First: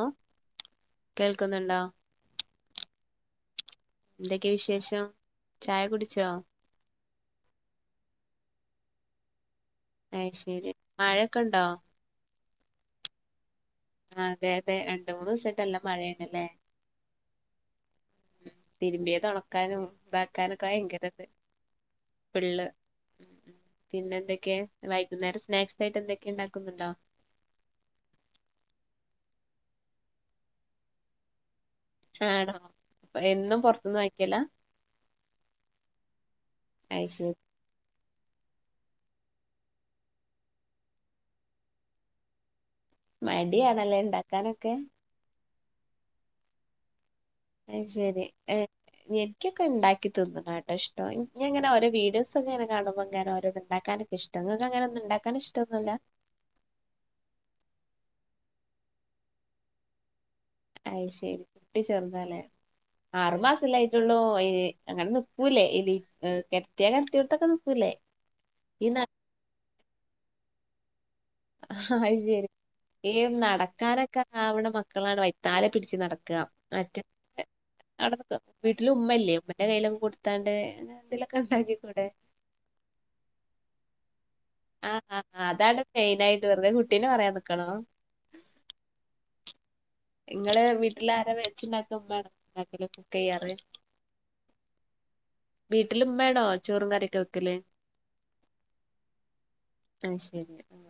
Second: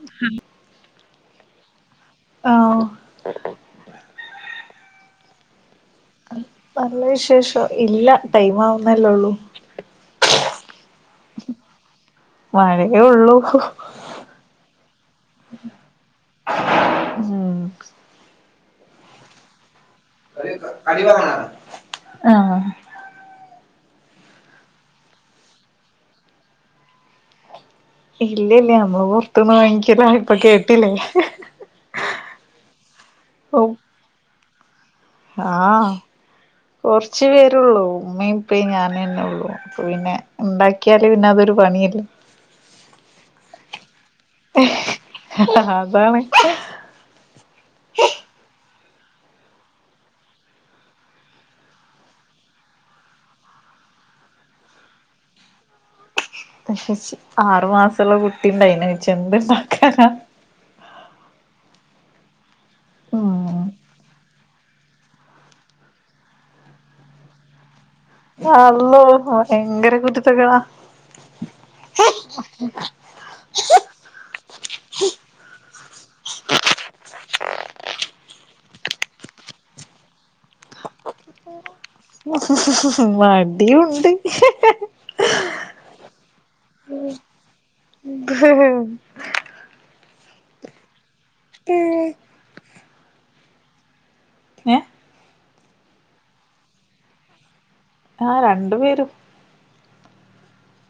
അ. കേൾക്ക്ന്ന്ണ്ടോ? ആ ഒ ന്തെക്കെയ വിശേഷം? ചായ കുടിച്ചോ? നല്ല വിശേഷൊ. ഇല്ല. ടൈമാവുന്നല്ലള്ളു. അയ്ശരി. മഴൊക്കണ്ടോ? മഴയെ ഉള്ളു ഹു ഹ് അതെതെ രണ്ട് മൂന്ന് സായിട്ടല്ല മഴയാണ്ല്ലേ? തിര്മ്പ്യതൊന്നണക്കാനു താക്കാനൊക്കയങ്കരത് ആഹ് പിള്ള- പിന്നെന്തൊക്കെയാ വൈകുന്നേരം സ്നാക്സായിട്ടെന്തൊക്കെണ്ടാക്കുന്നുണ്ടോ? ഇല്ലെല്ല്യ മ്മള് പൊർത്ത്ന്ന് വാങ്ങ്ക്ക്യലാ ഇപ്പ കേട്ടിലേ ഹ് ആണോ പ എന്നും പൊറത്ത്ന്നാങ്ങിക്കലാ? ആഹ് അയ് കൊർച്ച് ശരി [unintelligible] റ്റുള്ളൂ. മ്മയ് പ്പയ് ഞാനേ ണ്ടാവുള്ളു. പ പിന്നെ ഉണ്ടാക്ക്യാല് പിന്നതൊരു പണിയല്ലെ. മടിയാണല്ലേണ്ടാക്കാനൊക്കെ? ഹ ഹ ഹ അതാണ്. [inaudible] അയ്ശരി എ യെനിക്കൊക്ക ണ്ടാക്കി തിന്ന്ണാട്ടൊ ഷ്ടം. ഞാൻ ങ്ങന ഓരൊ വീഡിയോസൊങ്ങന കാണുമ്പം ങ്ങനോരോന്ന്ണ്ടാക്കാനൊക്കഷ് [unintelligible] അങ്ങനൊന്ന് ണ്ടാക്കാനിഷ്ടൊന്നുല്ല. [unintelligible] ആറു മാസള്ള കുട്ടിണ്ടയിനെ വെച്ചെന്ത്ണ്ടാക്കാനാ. അയ് ശരി. ട്ടി ചെർതാലെ ഉം ആറുമാസല്ലായ്റ്റുള്ളൂ. അയിന് അങ്ങന ന്ക്കൂലെ എലി എ കെടത്യാ കെടത്ത്യോട്ത്തൊക്ക ന്ക്കൂലെ. കിടത്തിയോടത്തൊക്കെ നിക്കൂലെ. ആള്ളോ വയങ്കര കുരുത്തക്കേടാ അ ഹ ഹ [unintelligible] ഈം നടക്കാനൊക്ക ആവ്ണ മക്കളാണ് വൈത്താല പിടിച്ച് നടക്ക [unintelligible] [unintelligible] വീട്ടിലുമ്മല്ലെ ഉമ്മന്റെ കയ്യിലൊന് കൊടുത്താണ്ട് ന്തെലൊക്കണ്ടാക്കിക്കൂടെ? [inaudible] മടിയുണ്ട് ഇഹ ഹ അ അ അതാണ് മെയിനായിട്ട് വെറ്തെ കുട്ടീനെ വറയാം ന്ക്കണോ. ക് ഹ് ഹ് ഇങ്ങളെ വീട്ടിലാരാ വെച്ച് ണ്ടാക്ക ഏ മ്മാണൊ [unintelligible] കുക്കെയ്യാറ് വീട്ടില്മ്മേണൊ ചോറും കറിയൊക്ക വെക്കല്? ആഹ് രണ്ടു പേരു അയ്ശരി ആ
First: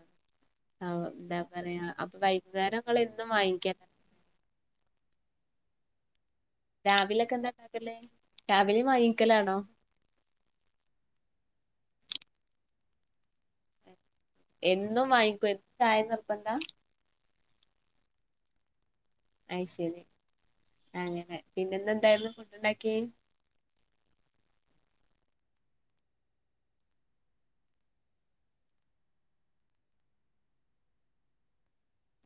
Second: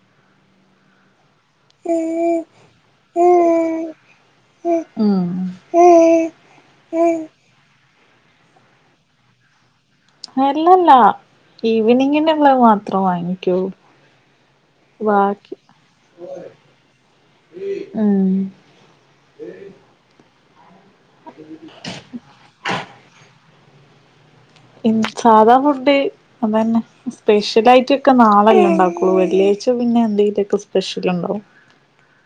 ആ ഒ ന്താ പറയാ അപ്പൊ വൈകുന്നേരം ങ്ങളെന്നും വാങ്ങിക്കാ [unintelligible] ഉം രാവിലൊക്കന്താണ്ടാക്കല്? രാവിലെയ് വാങ്ങിക്കലാണോ? അല്ലല്ലാ എവെനിംഗിന് ഉള്ളത് മാത്രം വാങ്ങിക്കൂ. എന്നും വാങ്ങിക്കോ [unintelligible] ചായ നിർബന്ത. [unintelligible] ഉം അയ്ശരി അങ്ങനെ പിന്നെ ഇന്ന് എന്തായിരുന്നു ഫുഡ് ഉണ്ടാക്കിയെ. സാധാ ഫുഡ് അത തന്നെ സ്പെഷ്യൽ ആയിട്ടൊക്കെ നാളെല്ലേ ഉണ്ടാക്കുള്ളൂ വെള്ളിയാഴ്ച പിന്നെ എന്തെങ്കിലുമൊക്കെ സ്പെഷ്യൽ ഉണ്ടാവും.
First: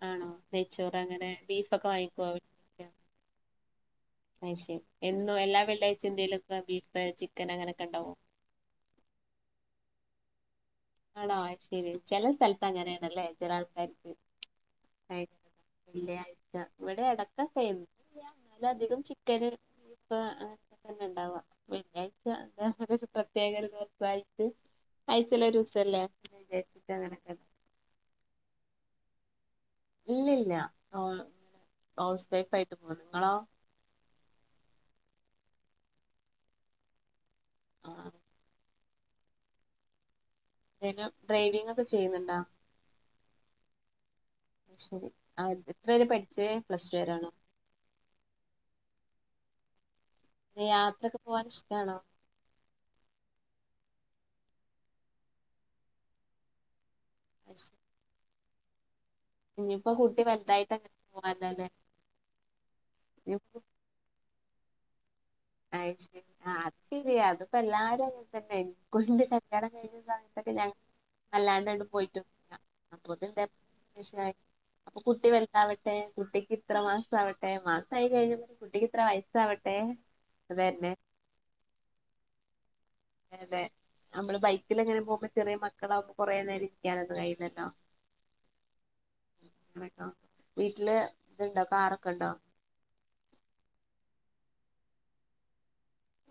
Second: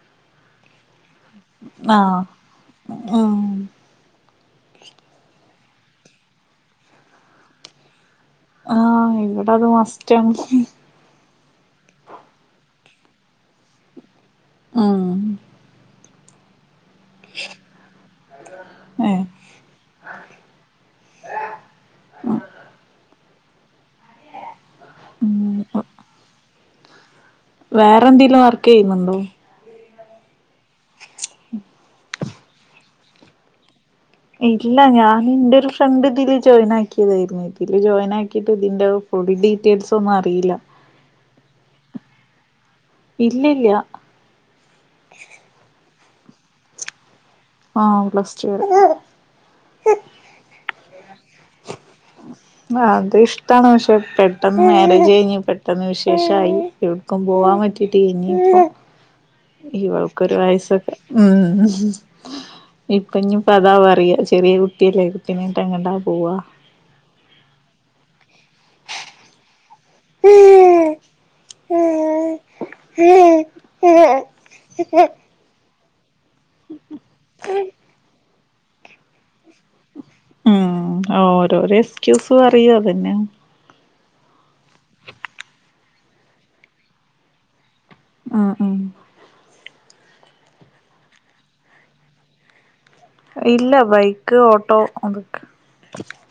ആണോ നെയ്ച്ചോറ് അങ്ങനെ ബീഫൊക്കെ ആഹ് വാങ്ങിക്കൊ. [inaudible] ഉം അയ്ശെരി എന്നോ എല്ലാ വെള്ളി ആഴ്ചയും എന്തേലൊക്കെ ബീഫ് ചിക്കൻ അങ്ങനെയൊക്കെ ഉണ്ടാവോ ആഹ് ഇവിടെ അത് മസ്റ്റാണ്. ആണോ അയ്ശെരി ചില സ്ഥലത്ത് അങ്ങനെ ആണല്ലേ ചില ആൾക്കാർക്ക്. ഉം വെള്ളിയാഴ്ച്ച ഇവിടെ ഇടക്കൊക്കെ അധികം ഏ ചിക്കന് [unintelligible] ഇണ്ടാവാ വെള്ളിയഴ്ച [unintelligible] പ്രത്യേകമുള്ള ദിവസായിട്ട് ഉം ആയ്ച്ചേല് ഒരു ദിവസല്ലേ വിചാരിച്ചിട്ട് അങ്ങനൊക്കെ വേറെ എന്തെലും വർക്ക് ചെയ്യുന്നുണ്ടോ ഇല്ല ഇല്ല ഹൌസ് വൈഫ്‌ ആയിട്ട് പോന്നു ഇങ്ങളോ. ഇല്ല ഞാൻ എൻ്റെ ഒരു ഫ്രണ്ട് ഇതില് ജോയിൻ ആക്കിയതായിരുന്നു ഇതില് ജോയിൻ ആക്കി ആക്കിട്ട് ഇതിൻ്റെ [unintelligible] ഡീറ്റെയിൽസ് ഒന്നും അറിയില്ല. പിന്നെ ഡ്രൈവിംഗ ഒക്കെ ചെയ്യുന്നുണ്ടോ. ഇല്ലല്ല ശരി ആഹ് എത്ര പേരെ പഠിച്ചത് പ്ലസ് ടു വരാണോ ആഹ് പ്ലസ് ടു വരെ യാത്രയൊക്കെ പോവാൻ ഇഷ്ടമാണോ അത് ഇഷ്ടാണ് പക്ഷെ പെട്ടെന്ന് മാരേജ് കഴിഞ്ഞ് പെട്ടന്ന് വിശേഷായി [unintelligible] പോവാൻ പറ്റിട്ട് ഇനി ഇപ്പം ഇനിയിപ്പോ കുട്ടി ഇവൾക്കൊരു വലുതായിട്ട് അങ്ങനെ വയസ്സൊക്കെ പോവാല്ലോ ഉം ഇപ്പൊ അല്ലേ ഇനിയിപ്പോ അതാ പറയാ ചെറിയ കുട്ടിയല്ലേ. കുട്ടീനായിട്ട് അ എങ്ങട്ടാ ശരി പോവാ അത് ശെരിയാ അതിപ്പോ എല്ലാരും അങ്ങനെ തന്നെ ഇപ്പോളോ എന്റെ കല്യാണം കഴിഞ്ഞ സത്തൊക്കെ ഞ നല്ലാണ്ടായിട്ട് പോയിട്ട് അപ്പന്ത അപ്പൊ കുട്ടി വരുത്തവിട്ട.. കുട്ടിക്ക് ഇത്ര മാസ ആവട്ടെ മാസായി കഴിഞ്ഞ കുട്ടിക്ക് ഇത്ര വയസാവട്ടെ. അതായന്നെ ഓ ഓരോരോ എക്സ്ക്യൂസും അറിയോ അതന്നെ. അതെ നമ്മള് ബൈക്കിൽ എങ്ങനെ പോകുമ്പോ ചെറിയ മക്കളാവകുമ്പോ കൊറേ നേരം ഇരിക്കാനൊന്ന കഴയില്ലല്ലോ. ഉം ഉം കേട്ടോ വീട്ടില് ഇത്ണ്ടോ കാറൊക്കെ ഉണ്ടോ. ഇല്ല ബൈക്ക് ഓട്ടോ അതൊക്കെ.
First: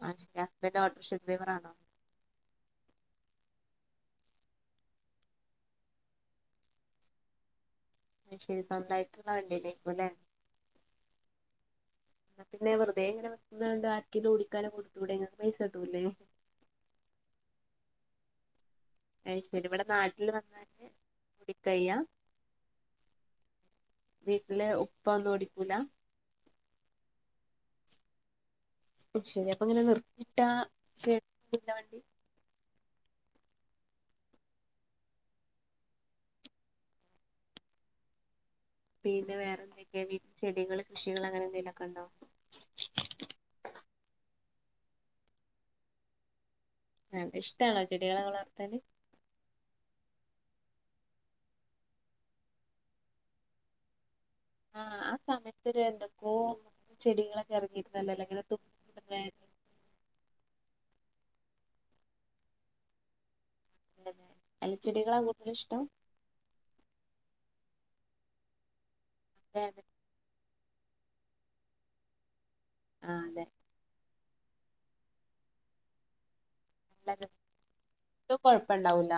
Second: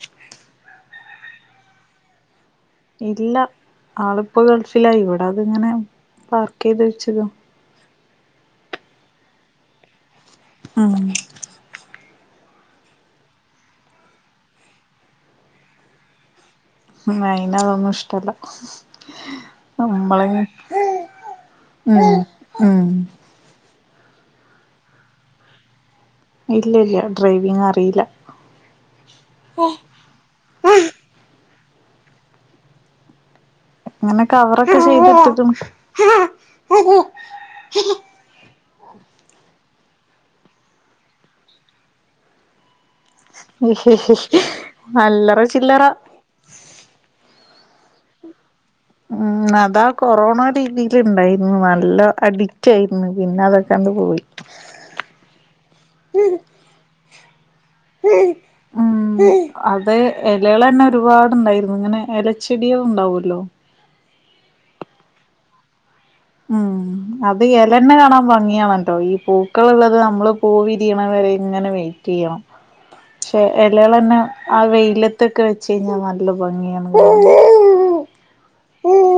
അ ഓട്ടോറിക്ഷ ഡ്രൈവറാണോ. ഇല്ല ആളിപ്പോ ഗൾഫില ഇവിടെ അത് ഇങ്ങനെ പാർക്ക് ചെയ്ത് വച്ചത് ശരി സ്വന്തായിട്ടന്ന വണ്ടല്ലേ പോല്ലെ ഉം പിന്നെ വെറുതെങ്ങനെക്കതണ്ട് ആറ്റി കുടിക്കാന കൊടുത്തുടെങ്ങക്ക്പൈസ കിട്ടൂല്ലേ. ഉം അയിന അതൊന്നും ഇഷ്ടല്ല അത് ശരി ഇവിടെ നമ്മള നാട്ടില് വന്നാല് ഓടിക്കയ്യ ഉം ഉം വീട്ടിലെ ഉപ്പന്ന്ഓടിക്കൂല. ഇല്ല ഇല്ല ഡ്രൈവിങ് അറിയില്ല. ശരി അപ്പൊ ഇങ്ങനെ നിർത്തിയിട്ടാ കേടാകില്ലെ വണ്ടി. അങ്ങനെ കവറൊക്കെ ചെയ്തിട്ട് കുണു. പിന്നെ വേറെ എന്തൊക്കെയെ ചെടികൾ കൃഷികൾ അങ്ങനെ എന്തെങ്കലുമൊക്കെ ഉണ്ടോ. അല്ലറ ചില്ലറ. ആ ന്നട്ട് ഇഷ്ടാണോ ചെടികളെ വളർത്തല്. ഉം അതാ കൊറോണൊടെ ഇതിൽ ഇണ്ടായിന്നു നല്ല അഡിക്റ്റ് ആയിരുന്നു പിന്നെ അതൊക്കണ്ട് പോയി. ആഹ് ആ സമയത്ത് ഒരെ എന്തൊക്കോ ചെടികളൊക്കെ ഇറങ്ങിയിരുന്നല്ലോ ലെ ഇങ്ങനെ തു ഉം അത് എലകളെന്നെ ഒരുപാട്ണ്ടായിരുന്നു ഇങ്ങനെ എലച്ചെടിയെള് ഉണ്ടാവല്ലോ. എലച്ചെടികളാ കൂടുതല് ഇഷ്ടം. ഉം അത് എലന്നേ കാണാൻ ഭംഗിയാണല്ലോ ഈ പൂക്കള് ഇള്ളത് നമ്മള് പൂവിരിയണെ വരെ ഇങ്ങനെ വെയിറ്റ് എയ്യണം ആഹ് ക്ഷെ അതെ എ ലയാളെന്നെ ആ വെയിലത്തൊക്കെ വെച് കഴിഞ്ഞാ നല്ല ഭംഗിയാണ്. ലകൾ കാണാൻ ത് കൊഴപ്പണ്ടാവൂല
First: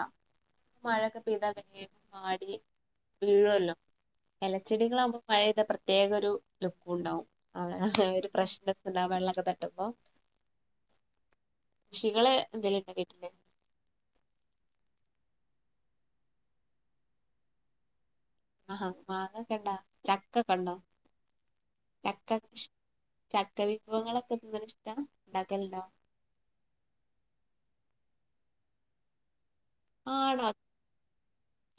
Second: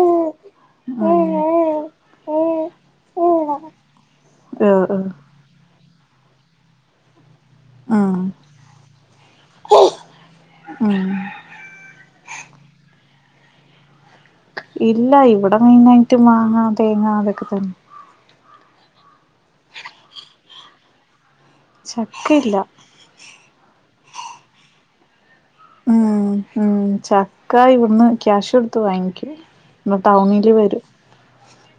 മഴൊക്കെ പെയ്താ വേം വാടി വീഴുയൊല്ലോ ആഹ് ആഹ് എലച്ചെടികളാവുമ്പോ മഴയെയ്ത പ്രത്യേക ഒരു ലുക്കും ഉണ്ടാവും. ആ ആഹ് ഒരു പ്രശ്നംക്കണ്ട വെള്ളൊക്കെ തട്ടുമ്പോ. ഉം കൃഷികള് എന്തെലും ഉണ്ടാക്കിറ്റില്ലേ? ഇല്ല ഇവിടെ മെയിനായിറ്റ് മാങ്ങ തേങ്ങ അതൊക്കെ തന്നെ. ആഹാ മാങ്ങക്കെണ്ടാ ചക്കക്കെണ്ടോ ചക്ക ചക്കയില്ല കൃഷ്‌ ചക്കവിഭവങ്ങളൊക്കെ തിന്ന്ണെ ഇഷ്ട ഇണ്ടാക്കല്ണ്ടോ? ഉം ഉം ചക്ക ഇവിട്ന്ന് ക്യാഷ് കൊട്ത്ത് വാങ്ങിക്കാ. ആണോ?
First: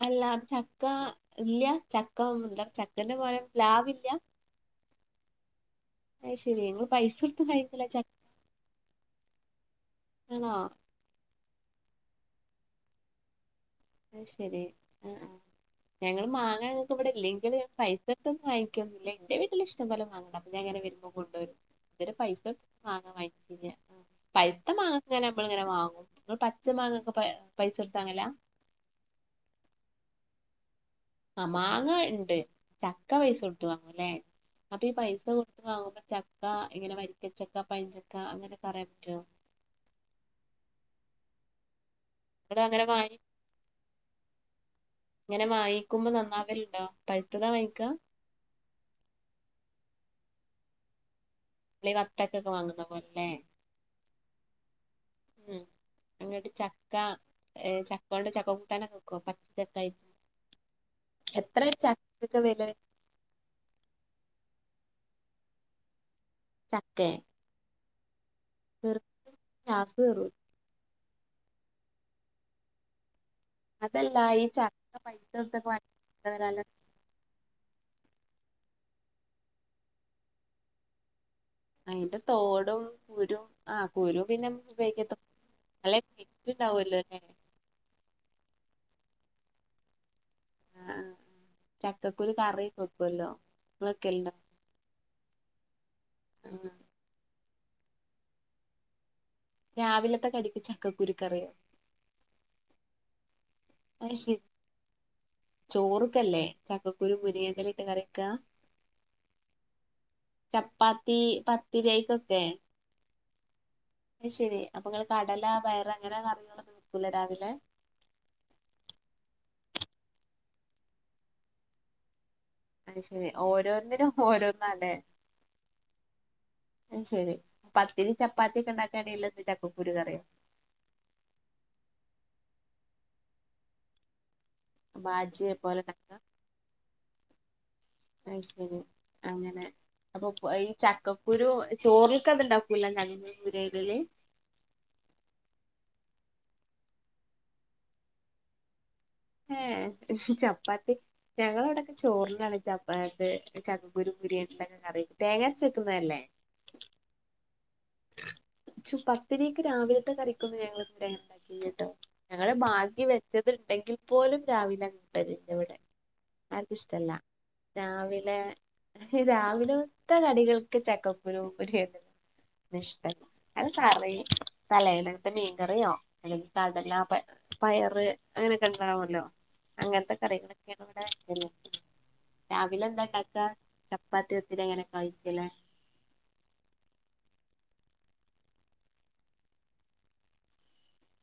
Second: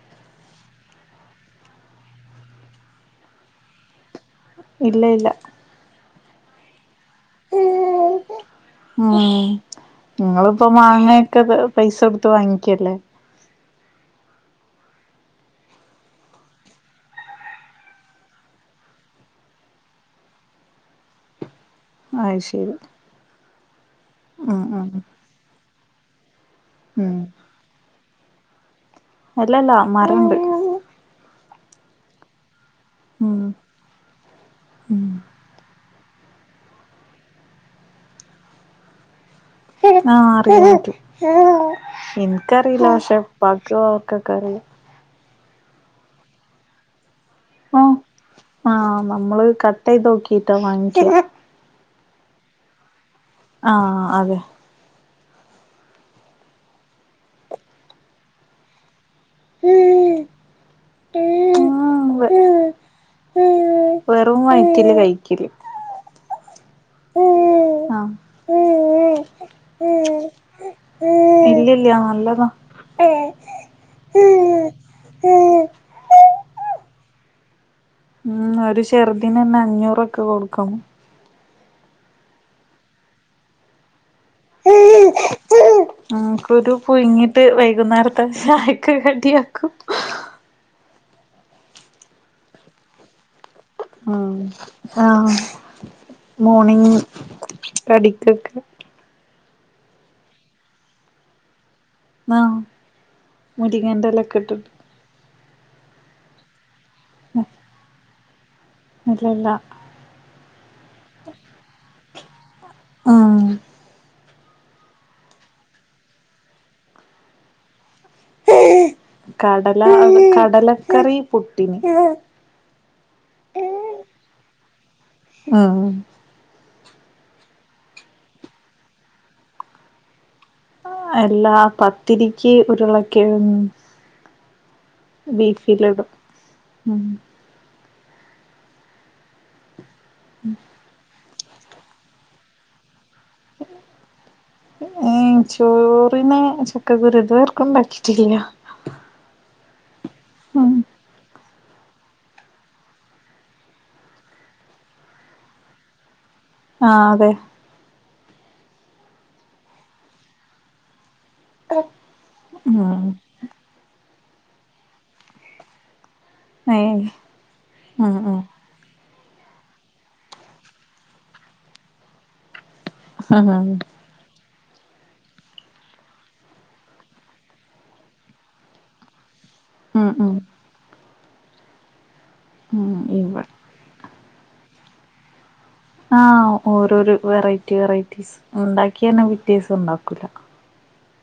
അല്ല ചക്ക ഇല്ല്യ ചക്ക ന്താണ് ചക്കന്റെ പോലെ പ്ലാവില്ല. ഇല്ല ഇല്ല അത് ശെരി ഇങ്ങള് പൈസ കൊട്ത്ത് കഴിക്കല ചക്ക ഉം ചക്കയാണോ ഇങ്ങൾപ്പോ മാങ്ങെയോക്കെ പൈസ കൊടുത്ത് വാങ്ങിക്കല്ലേ? അത് ശരി ഏ ആഹ് ഞങ്ങള് മാങ്ങ ഞങ്ങക്ക് ഇവിടെ ഇല്ലെങ്കില് പൈസ കൊടുത്തൊന്നും വാങ്ങിക്കൊന്നുല്ല ഇന്റെ വീട്ടില് ഇഷ് ഇഷ്ടം പോലെ മാങ്ങണ്ട് അപ്പൊ ഞാങ്ങനെ വരുമ്പോ കൊണ്ടുവരും. ഇത് വരെ അത് പൈസ കൊടുത്ത് ശരി മാങ്ങ വാങ്ങിറ്റില്ല ഉം പഴുത്ത ഉം മാങ്ങക്കെങ്ങനെ ഞമ്മള്ങ്ങനെ വാങ്ങും ഇങ്ങള് പച്ച മാങ്ങൊക്കെ ഉം പൈ പൈസ കൊട്ത്താങ്ങല? ഇല്ലല്ല മരം ഉണ്ട്. ആ മാങ്ങ ഇണ്ട് ചക്ക ഉം പൈസ കൊട്ത്തു വാങ്ങൂലേ? അപ്പഈ ഉം പൈസ കൊടുത്ത് വാങ്ങുമ്പോ ചക്ക ഇങ്ങനെ വരിക്കച്ചക്ക പഴഞ്ചക്ക അങ്ങനെ അറിയാൻ പറ്റുവൊ? ആ അറിയാം പറ്റും ഇങ്ങള് അങ്ങനെ ഇൻക്കറീല്ല വാങ്ങി പക്ഷെ ഉപ്പക്ക് ഓര്ക്കൊക്കെ അറിയാം ഇങ്ങനെ വാങ്ങിക്കുമ്പോ നന്നാകല്ണ്ടോ പഴുത്തതാ വാങ്ങിക്ക? ആ നമ്മള് കട്ട് എയ്തോക്കിട്ടാ വാങ്ങിക്ക [inaudible] ല് ഈ വത്തക്ക ഒക്കെ വാങ്ങുന്ന പോലല്ലേ? ആഹ് അതെ. ഉം ഇങ്ങട്ട് ചക്ക എ ചക്കൊണ്ട് ചക്ക കൂട്ടനോക്കെ വെക്കുവൊ പ [unintelligible] എത്രേ ചക്കെക്ക് വില വര് വെറും വയറ്റില് കഴിക്കല് ചക്കെ? ആ വെറ്തെ തിന്ന ഗ്യാസ് കേറും ഇല്ല്യല്ല നല്ലതാ ഏ അതല്ല ഈ ചക്ക പൈസടുത്തൊക്കെ വാങ്ങി [unintelligible] ഉം ഒരു ചെറുതിന് നന്നെ അഞ്ഞൂറൊക്കെ കൊടുക്കണം അയിന്റെ തോടും കുരും ആ കുരു പിന്നെ ഉപയോഗിക്കത്തൊന്നു അല്ലേ [unintelligible] ഉണ്ടാവു അല്ലോല്ലേ ഒരു വൈകുന്നേരം പ്പൊ ചായക്ക് കടിയാക്കും ആ അ ചക്കക്കുരു കറീം വെക്കൊല്ലോ ആഹ് ആഹ് ആ മോർണിംഗ് കടിക്കൊക്കെ രാവിലത്തെ കടിക്ക് ചക്കക്കുരു കറിയോ ആഹ് മുരിങ്ങേന്റെ അത് ഇലെക്കെ ശരി ഇട്ട്ട്ട് ചോറ്ക്കല്ലേ ചക്കക്കുരു മുരിങ്ങേൻ്റെല ഇട്ട് കറിവെക്ക ഇല്ല ഇല്ല ചപ്പാത്തി പത്തിരി അയിക്കൊക്കെ ആഹ് അയ്ശേരി അപ്പൊ നിങ്ങള് കടല പയറ് അങ്ങനെ കറികളൊന്നും വെക്കൂല രാവിലെ കടല കടലക്കറി പുട്ടിന് അയ്ശേരി ഓരോന്നിനും ഓരോന്നാല്ലേ ആഹ് അയ്ശേരി പത്തിരി ചപ്പാത്തിക്കൊണ്ടാക്കാനേള്ളൂ ചക്കക്കുരു കറിയോ എല്ലാ പത്തിരിക്ക് ഉരുളക്കിഴങ്ങ് ബാജിയെ പോലെ ബീഫിലിടും ഉണ്ടാക്കാ ഉം അയ്ശേരി അങ്ങനെ അപ്പൊ ഈ ചക്ക ക്കുരു ചോറിക്ക് അത് ഉണ്ടാക്കൂലാ [unintelligible] ഇടല് ഏഹ് ചോറിന് ചക്കക്കുരു ഇതുവർക്കും വച്ചിട്ടില്ല ഏഹ് ഉം ചപ്പാത്തി ഞങ്ങള് ഇവിടൊക്കെ ചോറിനാണ് ചപ്പാത്ത് ചക്കക്കുരും മുരിങ്ങ ഇട്ട കറി വെക്കും തേങ്ങാരച്ചു വെക്കുന്നതല്ലേ ആഹ് അതെ പത്തിരിക്ക് രാവിലത്തെ കറിക്കൊന്നും ഞങ്ങള് ഇത് വരെ അങ്ങനെ ഉണ്ടാ ഇല്ലട്ടോ ഞങ്ങള് മാറ്റി ഉം വെച്ചത്ണ്ടെങ്കിൽ പോലും രാവിലെ കൂട്ടലില്ല ഇവിടെ ആർക്കും ഏഹ് ഇഷ്ടല്ല ഉം രാവിലെ ഉം രാവിലത്തെ കടികൾക്ക് ചക്കക്കുരും മുരിങ്ങ ഇഷ്ടല്ല ഉം അത് കറയും തലേന്നെത്തെ മീൻകറിയോ അല്ലെങ്കി കടല പ പയറ് അങ്ങനെക്കെ ഉണ്ടാവുല്ലോ ഉം അങ്ങനത്തെ ഉം കറികളൊക്കെയാണ് ഇവിടെ [unintelligible] രാവിലെ ഉം എന്താ ഇവ ണ്ടാക്കാ? ചപ്പാത്തി വിത്തില് എങ്ങനെ കയ്ക്കല്ലേ ആഹ് ഓരോരു വെറൈറ്റി വെറൈറ്റിസ് ഉണ്ടാക്കിയന്നെ പിറ്റ്യേസം ഉണ്ടാക്കൂല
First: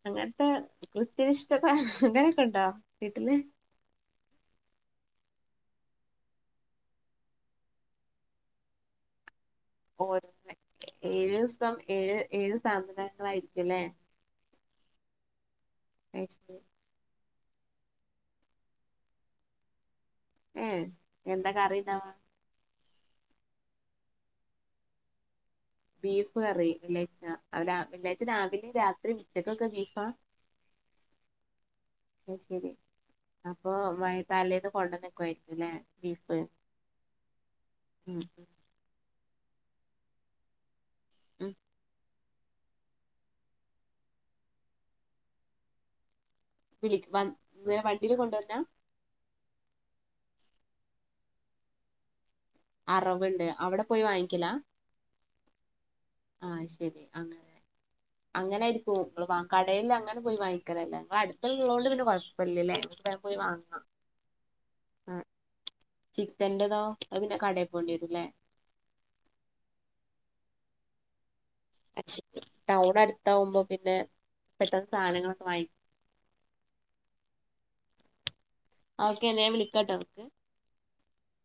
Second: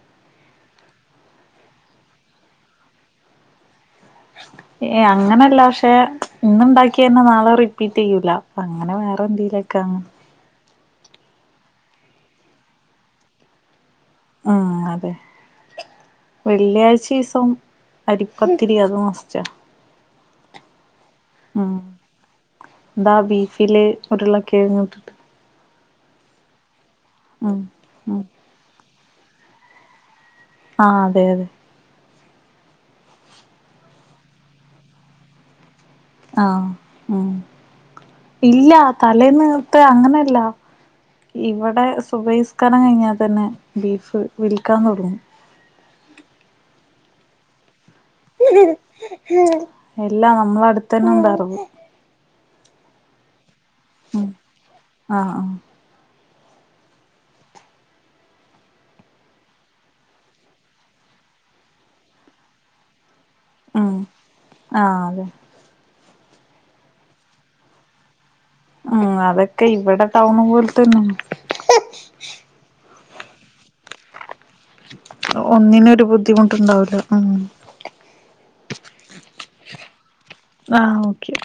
അങ്ങനത്തെ കൃത്യനിഷ്ഠത അങ്ങനൊക്കെണ്ടാ വീട്ടില്? ഏഹ് അങ്ങനല്ല പക്ഷെ ഇന്ന് ഇണ്ടാക്കിയന്നെ നാളെ റിപ്പീറ്റെയ്യൂല പ്പ അങ്ങനെ വേറെ എന്തേലൊക്കാ [unintelligible] ഏഴുസം ഏഴ് ഏഴ് സാധനങ്ങളായിരിക്കും ല്ലേ? ആഹ് അതെ കഴിച്ചത് വെള്ളിയാഴ്ച്ചിസം അരിപ്പത്തിരി അത് മസ്റ്റാ. ഏഹ് എന്താ കറിണ്ടാവ? ന്താ ബീഫില് ഉരുളക്കെഴങ്ങുട്ട് ബീഫ് കറി വെള്ളിയാഴ്ച ഉം അല ഉം വെള്ളിയാഴ്ച രാവിലെ രാത്രി ഉച്ചക്കൊക്കെ ബീഫാ? ആഹ് അതെ അതെ അയ്ശേരി അപ്പൊ വയ് തലേന്ന് കൊണ്ടെന്നുക്കായിരിക്കുംല്ലേ ആഹ് മ്മ് ഉം ഇല്ല തലേന്നുത്തെ അങ്ങനെയല്ല ഉം. ഇവിടെ സുഭയ്സ്കാരം കഴിഞ്ഞ തന്നെ ബീഫ് വിൽക്കാൻ തുടങ്ങും. വിൽ വൻ വണ്ടിയില് കൊണ്ടാർണോ ഇല്ല നമ്മള് അടുത്തന്നെ ഉണ്ടാർന്ന് അറവ്ണ്ട് അവിടെ പോയി ഉം വാങ്ങിക്കാല ആഹ് ആഹ് ആഹ് ശരി അങ്ങനെ. അങ്ങനര്ക്കും [unintelligible] കടയിൽ അങ്ങനെ പോയി വാങ്ങിക്കലല്ല ങ്ങള അടുത്ത്ള്ളോണ്ട് പിന്നെ കുഴപ്പല്ല്യല്ലേ പൊയ് വാങ്ങാ ഉം ആഹ് അതെ ചിക്കന്റെതോ, അത്, പിന്നെ, കടേൽ, പോണ്ടി, വരും, ല്ലേ? ഉം, അതൊക്കെ, ഇവിടെ, ടൗൺ, പോലെ, തന്നെ. ടൗൺ, അടുത്തവുമ്പോ, പിന്നെ പെട്ടെന്ന് സാധനങ്ങളൊക്കെ വാങ്ങിക്കും ഒന്നിനൊരു, ബുദ്ധിമുട്ടുണ്ടാവൂല്ല, ഉമ്മ്. ആ, ഓക്കെന്നാൽ, ഞാൻ വിളിക്കാട്ടോ, ക്ക് ആഹ്, ഓക്കെ.